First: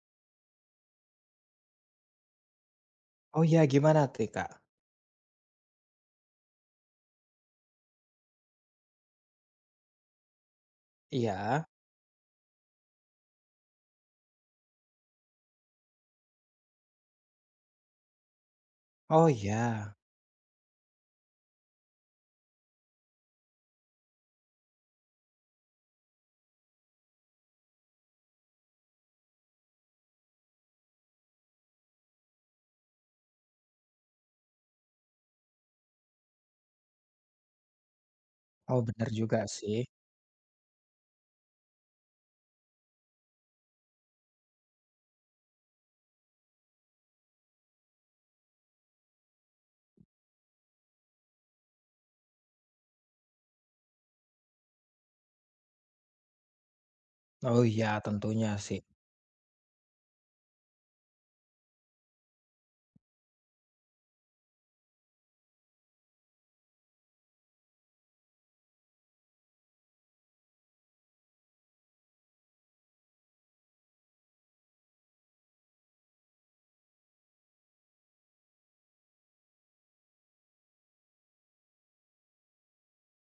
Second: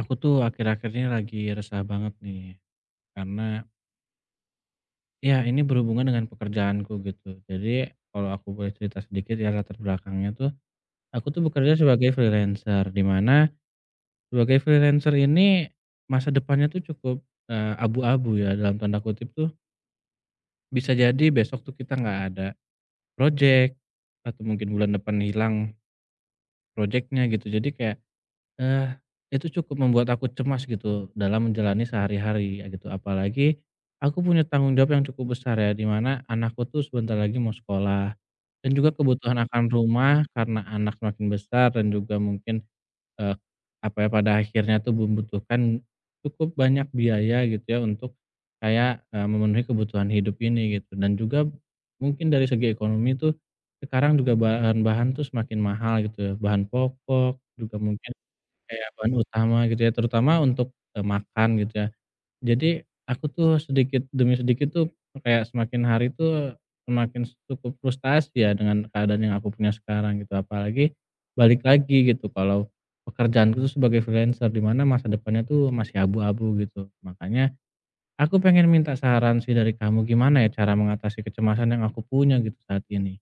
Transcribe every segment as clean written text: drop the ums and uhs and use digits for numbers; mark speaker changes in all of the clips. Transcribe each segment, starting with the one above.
Speaker 1: Aku tuh akhir-akhir ini lagi resah banget nih,
Speaker 2: Oh
Speaker 1: karena
Speaker 2: iya, gimana tuh, Kak?
Speaker 1: ya ini berhubungan dengan pekerjaanku gitu. Jadi kalau aku boleh cerita sedikit ya latar belakangnya tuh, aku tuh
Speaker 2: Iya.
Speaker 1: bekerja sebagai freelancer, di mana sebagai freelancer ini masa depannya tuh cukup abu-abu ya dalam tanda
Speaker 2: Oh
Speaker 1: kutip tuh
Speaker 2: iya.
Speaker 1: bisa jadi besok tuh kita nggak ada project atau mungkin bulan depan hilang projectnya gitu. Jadi kayak eh itu cukup membuat aku cemas gitu dalam menjalani sehari-hari ya gitu, apalagi aku punya tanggung jawab yang cukup besar ya, di mana anakku tuh sebentar lagi mau sekolah dan
Speaker 2: Oh
Speaker 1: juga
Speaker 2: benar
Speaker 1: kebutuhan
Speaker 2: juga
Speaker 1: akan
Speaker 2: sih.
Speaker 1: rumah karena anak makin besar dan juga mungkin, eee, apa ya, pada akhirnya tuh membutuhkan cukup banyak biaya gitu ya untuk kayak, memenuhi kebutuhan hidup ini gitu dan juga mungkin dari segi ekonomi tuh sekarang juga bahan-bahan tuh semakin mahal gitu ya, bahan pokok
Speaker 2: Oh
Speaker 1: juga
Speaker 2: iya,
Speaker 1: mungkin
Speaker 2: tentunya sih.
Speaker 1: kayak bahan utama gitu ya, terutama untuk, makan gitu ya. Jadi aku tuh sedikit demi sedikit tuh kayak semakin hari tuh semakin cukup frustasi ya dengan keadaan yang aku punya sekarang gitu, apalagi balik lagi gitu kalau pekerjaanku tuh sebagai freelancer, di mana masa depannya tuh masih abu-abu gitu. Makanya aku pengen minta saran sih dari kamu, gimana ya cara mengatasi kecemasan yang aku punya gitu saat ini?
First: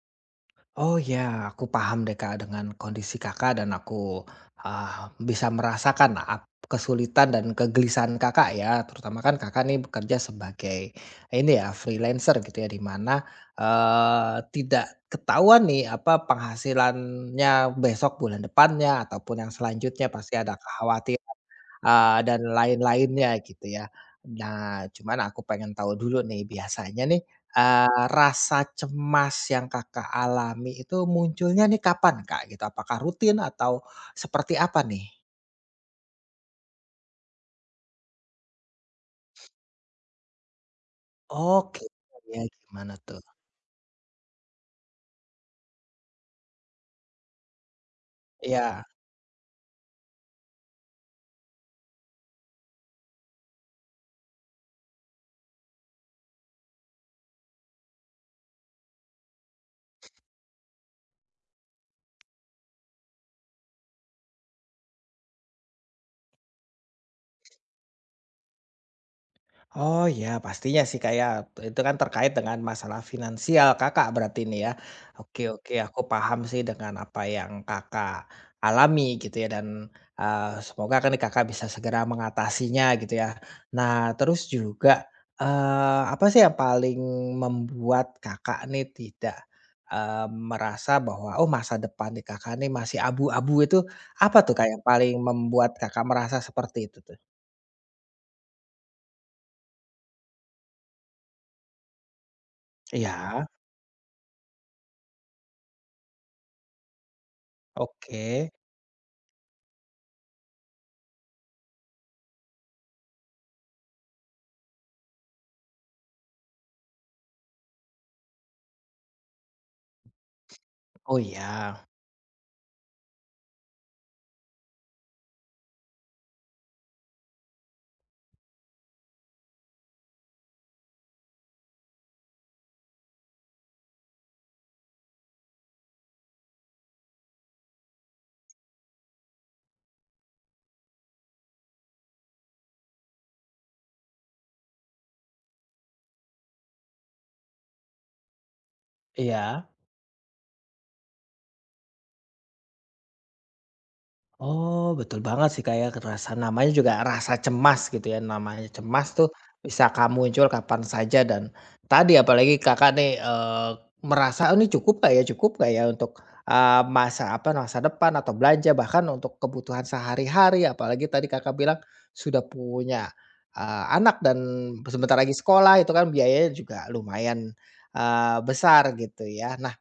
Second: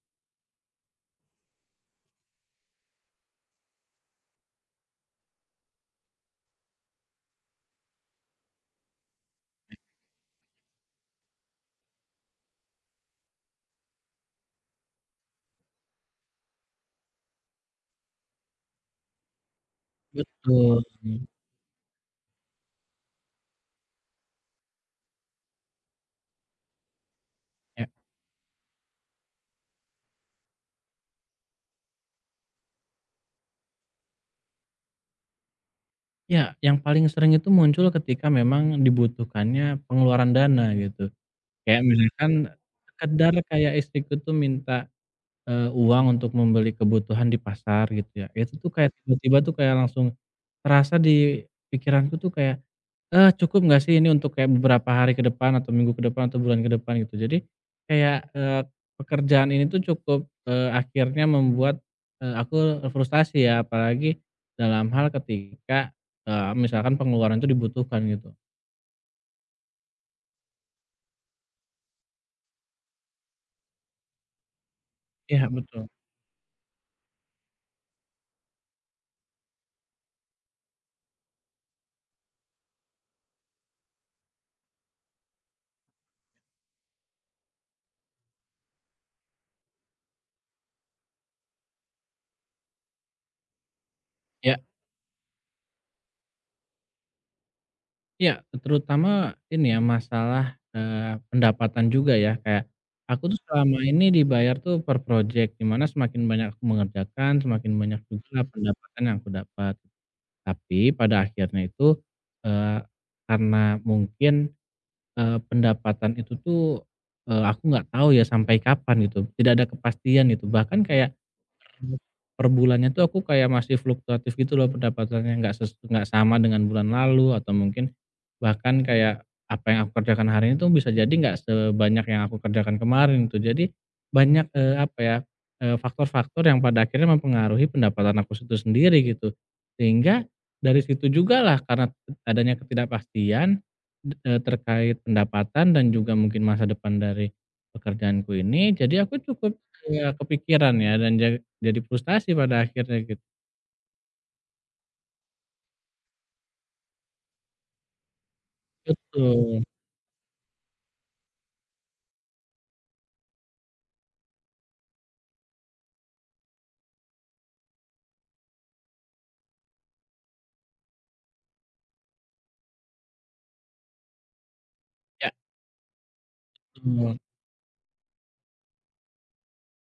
Speaker 2: Oh ya, aku paham deh Kak dengan kondisi Kakak dan aku, bisa merasakan kesulitan dan kegelisahan Kakak ya, terutama kan Kakak nih bekerja sebagai ini ya, freelancer gitu ya, di mana, tidak ketahuan nih apa penghasilannya besok, bulan depannya, ataupun yang selanjutnya pasti ada
Speaker 1: Betul. Mhm.
Speaker 2: kekhawatiran, dan lain-lainnya gitu ya. Nah, cuman aku pengen tahu dulu nih biasanya nih, rasa cemas yang Kakak alami itu munculnya nih kapan, Kak, gitu? Apakah rutin atau seperti apa nih?
Speaker 1: Ya, yang paling sering itu muncul ketika memang dibutuhkannya pengeluaran dana gitu. Kayak
Speaker 2: Oke,
Speaker 1: misalkan
Speaker 2: ya gimana tuh?
Speaker 1: sekedar kayak istriku tuh minta uang untuk membeli kebutuhan di pasar gitu ya, itu tuh
Speaker 2: Iya.
Speaker 1: kayak tiba-tiba tuh kayak langsung terasa di pikiranku tuh kayak, "Eh, cukup nggak sih ini untuk kayak beberapa hari ke depan atau minggu ke depan atau bulan ke depan?" Gitu. Jadi kayak, pekerjaan ini tuh cukup, akhirnya membuat, aku frustasi ya apalagi dalam hal ketika, misalkan pengeluaran itu dibutuhkan gitu.
Speaker 2: Oh ya, pastinya sih Kak ya, itu kan terkait dengan masalah finansial Kakak berarti ini ya. Oke
Speaker 1: Iya
Speaker 2: oke,
Speaker 1: betul.
Speaker 2: aku paham sih dengan apa yang Kakak alami gitu ya dan semoga kan nih Kakak bisa segera mengatasinya gitu ya. Nah, terus juga apa sih yang paling membuat Kakak nih tidak merasa bahwa oh masa depan di Kakak nih masih abu-abu itu apa tuh
Speaker 1: Iya.
Speaker 2: Kak yang paling membuat Kakak merasa seperti itu tuh?
Speaker 1: Iya, terutama ini ya, masalah, pendapatan juga ya, kayak aku tuh
Speaker 2: Iya,
Speaker 1: selama ini dibayar tuh per project, dimana semakin banyak aku mengerjakan, semakin banyak juga
Speaker 2: oke.
Speaker 1: pendapatan yang aku dapat. Tapi pada akhirnya itu, eee, karena mungkin, pendapatan itu tuh, aku nggak tahu ya sampai kapan gitu, tidak ada kepastian gitu. Bahkan kayak
Speaker 2: Oh iya,
Speaker 1: Mmm, per bulannya tuh aku kayak masih fluktuatif gitu loh pendapatannya, nggak sama dengan bulan lalu atau mungkin bahkan kayak apa yang aku kerjakan hari ini tuh bisa jadi nggak sebanyak yang aku kerjakan kemarin tuh. Jadi banyak, apa ya, faktor-faktor yang pada akhirnya mempengaruhi pendapatan aku itu sendiri gitu. Sehingga dari situ jugalah karena adanya ketidakpastian, terkait pendapatan dan juga mungkin masa depan dari pekerjaanku ini, jadi aku cukup,
Speaker 2: iya.
Speaker 1: kepikiran ya dan jadi frustasi pada akhirnya gitu.
Speaker 2: Oh, betul banget sih, kayak rasa namanya juga rasa cemas gitu ya, namanya cemas tuh
Speaker 1: Betul.
Speaker 2: bisa kamu muncul kapan saja dan tadi apalagi Kakak nih, merasa, "Oh, ini cukup nggak ya untuk masa apa, masa depan atau belanja bahkan untuk kebutuhan sehari-hari." Apalagi tadi Kakak bilang sudah punya anak dan sebentar
Speaker 1: Ya,
Speaker 2: lagi sekolah itu kan biayanya juga
Speaker 1: betul.
Speaker 2: lumayan, besar gitu ya. Nah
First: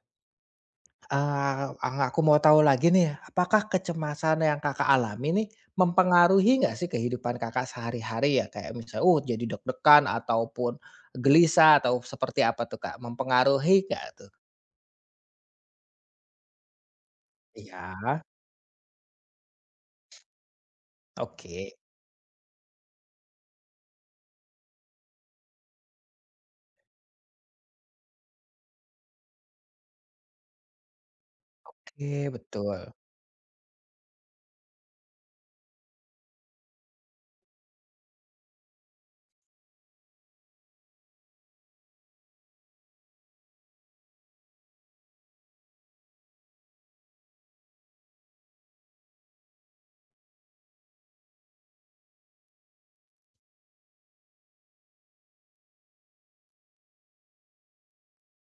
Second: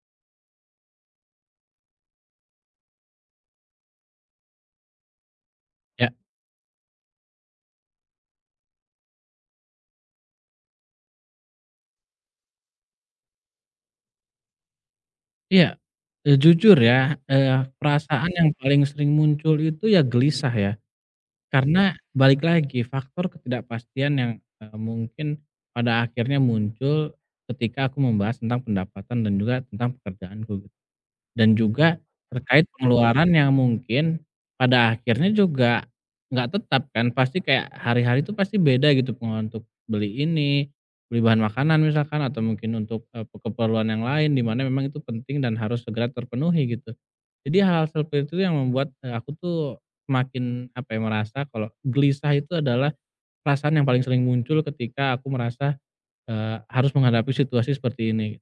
Speaker 2: ah ang aku mau tahu lagi nih, apakah kecemasan yang Kakak alami nih,
Speaker 1: Ya,
Speaker 2: mempengaruhi nggak sih kehidupan Kakak sehari-hari ya? Kayak misalnya, jadi deg-degan ataupun gelisah atau seperti apa tuh, Kak? Mempengaruhi nggak tuh?
Speaker 1: iya, jujur ya,
Speaker 2: Iya,
Speaker 1: perasaan yang paling sering muncul itu ya gelisah ya,
Speaker 2: oke.
Speaker 1: karena balik lagi faktor ketidakpastian yang, mungkin pada akhirnya muncul ketika aku membahas tentang pendapatan dan juga tentang pekerjaanku. Dan juga
Speaker 2: Oke,
Speaker 1: terkait
Speaker 2: betul.
Speaker 1: pengeluaran yang mungkin pada akhirnya juga nggak tetap kan, pasti kayak hari-hari itu pasti beda gitu pengeluaran untuk beli ini, beli bahan makanan misalkan atau mungkin untuk, keperluan yang lain di mana memang itu penting dan harus segera terpenuhi gitu. Jadi hal-hal seperti itu yang membuat, aku tuh semakin apa ya, merasa kalau gelisah itu adalah perasaan yang paling sering muncul ketika aku merasa, harus menghadapi situasi seperti ini.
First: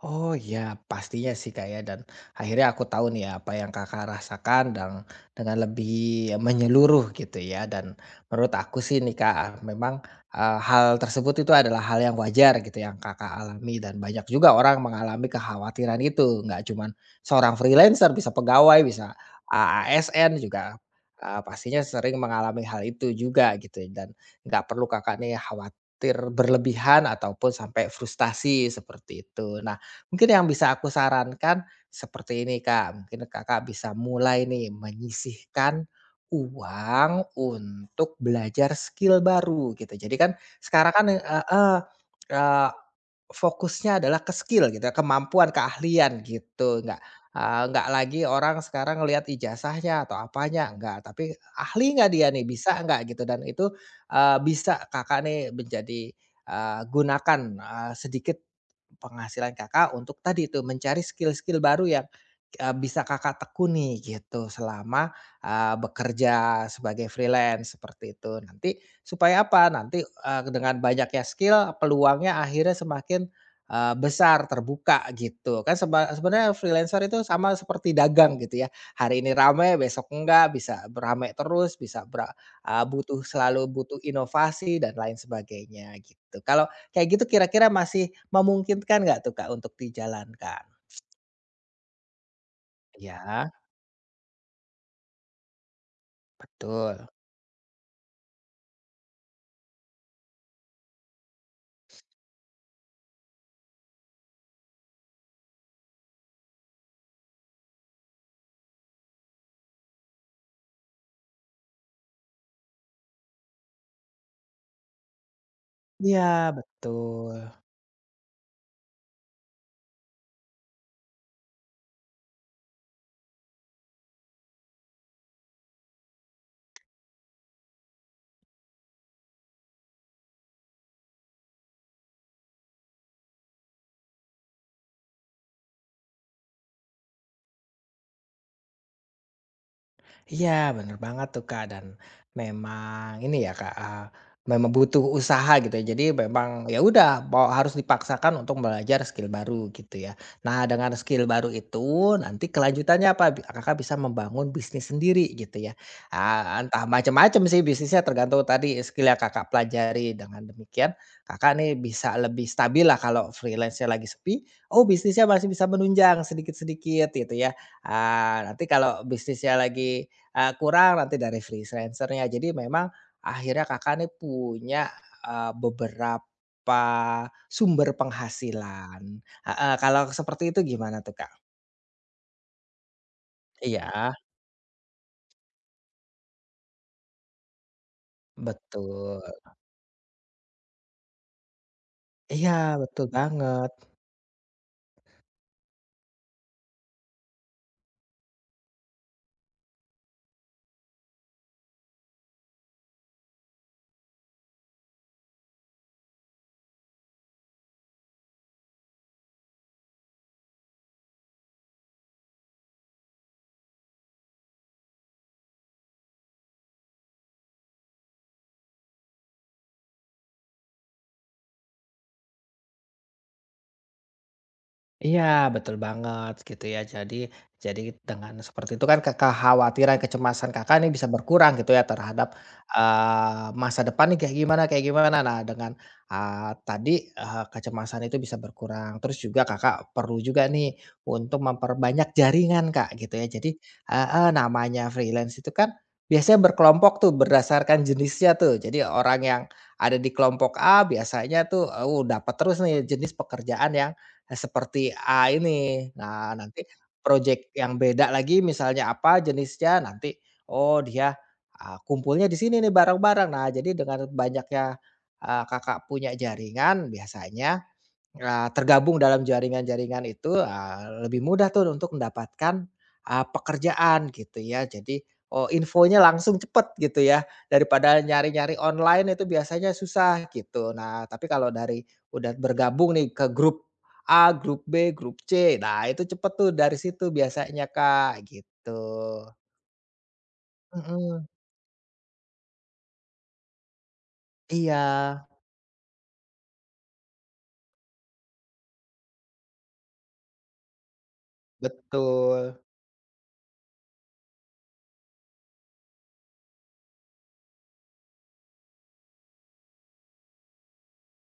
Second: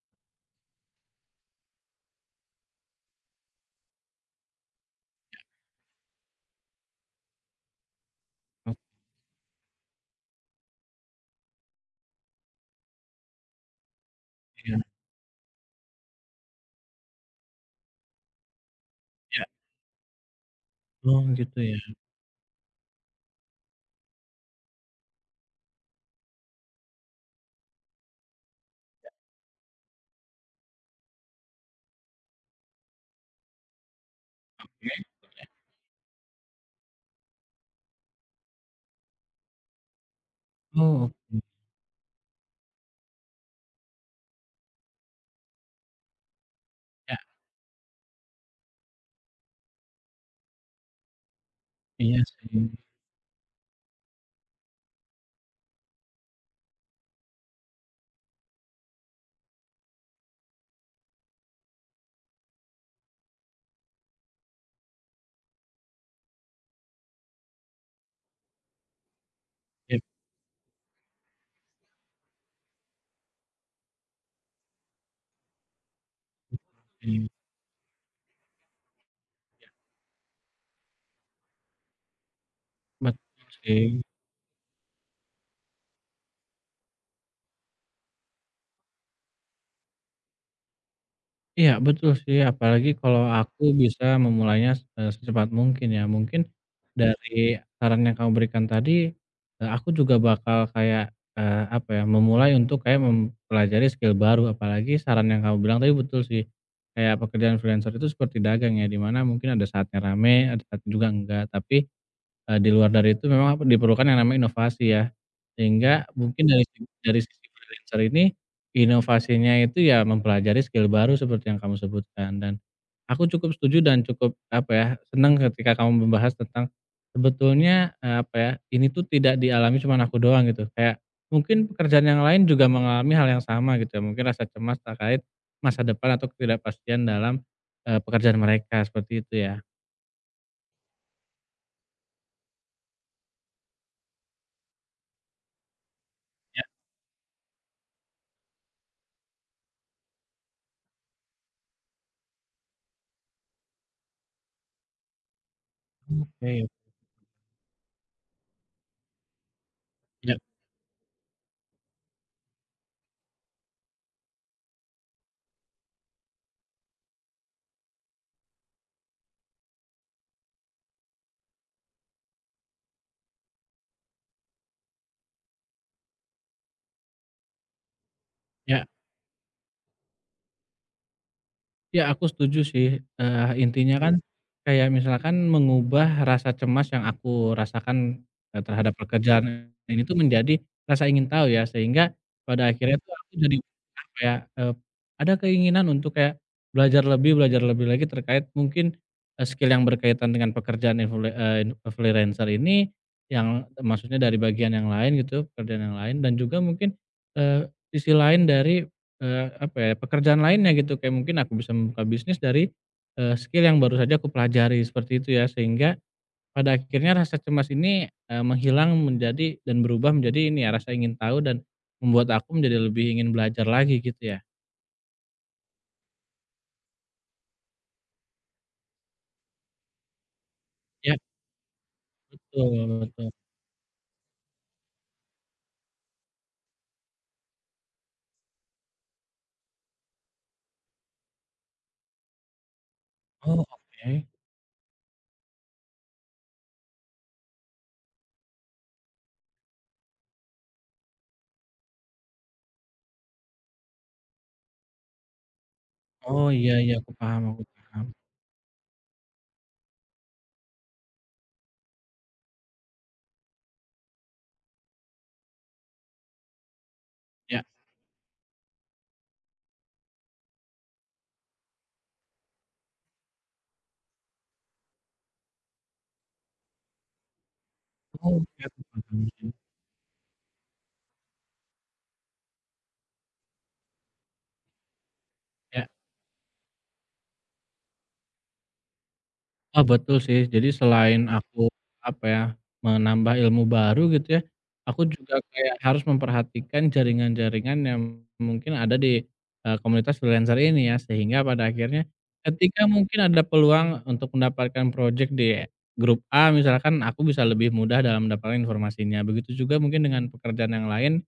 Speaker 2: Oh ya, pastinya sih Kak ya dan akhirnya aku tahu nih ya apa yang Kakak rasakan dan dengan lebih menyeluruh gitu ya dan menurut aku
Speaker 1: Oke,
Speaker 2: sih nih Kak memang hal tersebut itu adalah hal yang wajar gitu yang Kakak alami dan banyak juga orang mengalami kekhawatiran itu nggak cuman seorang freelancer bisa pegawai bisa
Speaker 1: ya.
Speaker 2: ASN juga
Speaker 1: Oh gitu ya.
Speaker 2: pastinya sering mengalami hal itu juga gitu dan nggak perlu Kakak nih khawatir berlebihan ataupun sampai frustasi seperti itu. Mungkin yang bisa aku sarankan seperti ini, Kak, mungkin Kakak bisa mulai nih menyisihkan uang untuk belajar skill baru gitu. Jadi kan sekarang
Speaker 1: Oh
Speaker 2: kan
Speaker 1: oke.
Speaker 2: heeh, eee, fokusnya adalah ke skill gitu ya, kemampuan, keahlian gitu, nggak,
Speaker 1: Ya.
Speaker 2: eee, nggak lagi orang sekarang lihat ijazahnya atau apanya, nggak, tapi ahli nggak
Speaker 1: Iya
Speaker 2: dia nih,
Speaker 1: sih,
Speaker 2: bisa nggak gitu dan itu, bisa Kakak nih gunakan, sedikit Penghasilan Kakak untuk tadi itu mencari skill-skill baru yang bisa Kakak tekuni gitu selama bekerja sebagai freelance seperti itu. Nanti supaya apa?
Speaker 1: iya
Speaker 2: Nanti, dengan banyaknya skill peluangnya akhirnya semakin besar, terbuka gitu. Kan sebenarnya freelancer itu
Speaker 1: sih,
Speaker 2: sama seperti dagang gitu ya. Hari ini rame, besok enggak, bisa rame terus, bisa butuh
Speaker 1: betul
Speaker 2: selalu butuh
Speaker 1: sih.
Speaker 2: inovasi dan lain sebagainya gitu. Kalau Kayak gitu kira-kira masih memungkinkan nggak tuh Kak untuk dijalankan?
Speaker 1: Iya betul sih, apalagi kalau
Speaker 2: Iya,
Speaker 1: aku bisa memulainya, secepat mungkin ya. Mungkin
Speaker 2: betul.
Speaker 1: dari saran yang kamu berikan tadi, aku juga bakal kayak, apa ya, memulai untuk kayak mempelajari skill baru, apalagi saran yang kamu bilang tadi betul sih, kayak pekerjaan freelancer itu seperti dagang ya, di mana mungkin ada saatnya rame, ada saatnya juga enggak, tapi di luar dari itu memang diperlukan yang namanya inovasi ya, sehingga mungkin
Speaker 2: Iya,
Speaker 1: dari si dari sisi
Speaker 2: betul.
Speaker 1: freelancer ini, inovasinya itu ya mempelajari skill baru seperti yang kamu sebutkan dan aku cukup setuju dan cukup apa ya, senang ketika kamu membahas tentang sebetulnya, apa ya, ini tuh tidak dialami cuman aku doang gitu, kayak mungkin pekerjaan yang lain juga mengalami hal yang sama gitu ya, mungkin rasa cemas terkait masa depan atau ketidakpastian dalam, pekerjaan mereka seperti itu ya.
Speaker 2: Iya, bener banget tuh, Kak, dan memang ini ya, Kak, memang butuh usaha gitu ya. Jadi
Speaker 1: Ya,
Speaker 2: memang ya udah mau harus dipaksakan untuk belajar skill baru gitu ya. Nah, dengan skill baru itu nanti kelanjutannya apa, Kakak bisa membangun bisnis sendiri gitu ya. Ah,
Speaker 1: oke,
Speaker 2: entah macam-macam sih bisnisnya tergantung tadi skill yang Kakak pelajari.
Speaker 1: ya
Speaker 2: Dengan demikian Kakak nih bisa lebih stabil lah kalau freelance-nya lagi sepi, oh bisnisnya masih bisa menunjang sedikit-sedikit gitu ya. Ah, nanti kalau bisnisnya lagi kurang nanti dari freelancernya Jadi memang akhirnya Kakak nih punya beberapa sumber
Speaker 1: ya.
Speaker 2: penghasilan. Heeh, kalau seperti itu gimana tuh, Kak?
Speaker 1: Ya, aku setuju sih, intinya
Speaker 2: Iya,
Speaker 1: kan, mhm, kayak misalkan mengubah rasa cemas yang aku rasakan, terhadap
Speaker 2: betul.
Speaker 1: pekerjaan ini tuh menjadi rasa ingin tahu ya, sehingga
Speaker 2: Iya,
Speaker 1: pada akhirnya
Speaker 2: betul
Speaker 1: tuh aku jadi
Speaker 2: banget.
Speaker 1: kayak ya, ada keinginan untuk kayak belajar lebih lagi terkait mungkin, skill yang berkaitan dengan pekerjaan freelancer ini, yang maksudnya dari bagian yang lain gitu, pekerjaan yang lain dan juga mungkin, sisi lain dari Eee, apa ya, pekerjaan lainnya gitu, kayak mungkin aku bisa membuka bisnis dari, skill yang baru saja aku pelajari, seperti itu ya. Sehingga pada akhirnya rasa cemas ini, menghilang menjadi dan berubah menjadi ini ya, rasa ingin tahu dan membuat aku menjadi lebih ingin belajar lagi gitu ya?
Speaker 2: Iya, betul banget gitu ya. Jadi dengan seperti itu kan kekhawatiran, kecemasan Kakak ini bisa
Speaker 1: Ya,
Speaker 2: berkurang gitu ya terhadap,
Speaker 1: betul betul.
Speaker 2: eee, masa depan nih kayak gimana kayak gimana. Nah dengan tadi, kecemasan itu bisa berkurang. Terus juga Kakak perlu juga nih untuk memperbanyak jaringan, Kak, gitu ya. Jadi
Speaker 1: Oh, oke.
Speaker 2: heeh, namanya freelance itu kan biasanya berkelompok tuh berdasarkan jenisnya tuh. Jadi orang yang ada di kelompok A biasanya tuh dapat terus nih jenis pekerjaan yang seperti A ini. Nah,
Speaker 1: Oh,
Speaker 2: nanti
Speaker 1: iya iya, aku paham
Speaker 2: projek
Speaker 1: aku
Speaker 2: yang
Speaker 1: paham.
Speaker 2: beda lagi misalnya apa jenisnya, nanti, oh dia, kumpulnya di sini nih barang-barang, Nah, jadi dengan banyaknya, Kakak punya jaringan biasanya
Speaker 1: Ya.
Speaker 2: Tergabung dalam jaringan-jaringan itu, lebih mudah tuh untuk mendapatkan pekerjaan gitu ya. Jadi, oh infonya langsung cepet gitu ya, daripada nyari-nyari
Speaker 1: Oke, aku
Speaker 2: online
Speaker 1: paham
Speaker 2: itu
Speaker 1: sih.
Speaker 2: biasanya susah gitu. Nah, tapi kalau dari udah bergabung nih ke grup A, grup B, grup C, nah
Speaker 1: Ya.
Speaker 2: itu cepet tuh dari situ biasanya Kak, gitu.
Speaker 1: Oh, betul sih. Jadi
Speaker 2: Mhm,
Speaker 1: selain mhm aku, apa ya, menambah ilmu baru gitu ya,
Speaker 2: iya,
Speaker 1: aku juga kayak harus memperhatikan jaringan-jaringan yang mungkin ada di, komunitas freelancer ini ya. Sehingga pada akhirnya
Speaker 2: betul.
Speaker 1: ketika mungkin ada peluang untuk mendapatkan project di grup A misalkan, aku bisa lebih mudah dalam mendapatkan informasinya. Begitu juga mungkin dengan pekerjaan yang lain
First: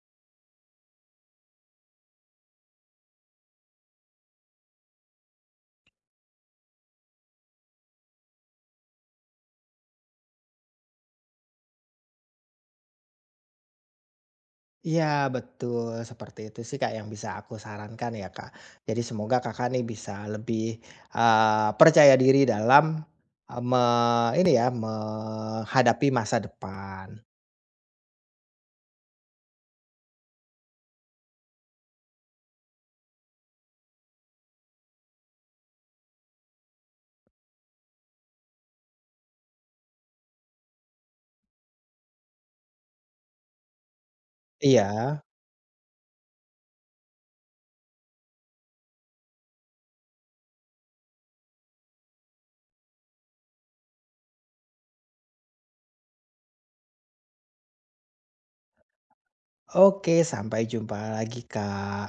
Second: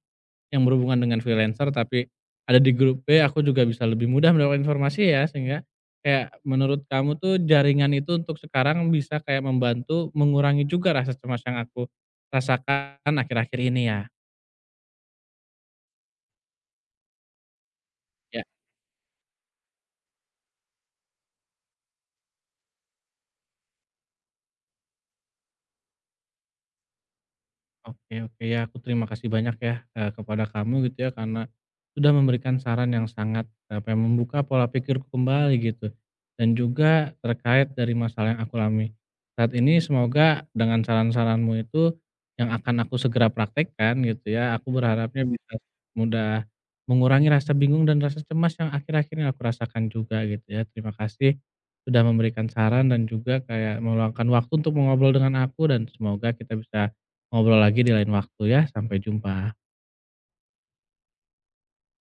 Speaker 1: yang berhubungan dengan freelancer tapi ada di grup B, aku juga bisa lebih mudah mendapatkan informasi ya, sehingga kayak menurut kamu tuh jaringan itu untuk sekarang bisa kayak membantu mengurangi juga rasa cemas yang aku rasakan akhir-akhir ini ya?
Speaker 2: Iya betul, seperti itu sih Kak yang bisa aku sarankan ya
Speaker 1: Ya.
Speaker 2: Kak. Jadi semoga Kakak nih bisa lebih percaya diri dalam, eee, me ini ya, menghadapi masa depan.
Speaker 1: Oke oke, ya aku terima kasih banyak ya, kepada kamu gitu ya karena sudah memberikan saran yang sangat, apa ya, membuka pola pikirku kembali gitu, dan juga terkait dari masalah yang aku alami saat ini. Semoga dengan saran-saranmu itu yang akan aku segera praktekkan gitu ya, aku
Speaker 2: Iya,
Speaker 1: berharapnya bisa mudah mengurangi rasa bingung dan rasa cemas yang akhir-akhir ini aku rasakan juga gitu ya. Terima kasih sudah memberikan saran dan juga kayak meluangkan waktu untuk mengobrol dengan aku dan semoga kita bisa ngobrol lagi di lain waktu ya, sampai jumpa.
Speaker 2: oke sampai jumpa lagi Kak.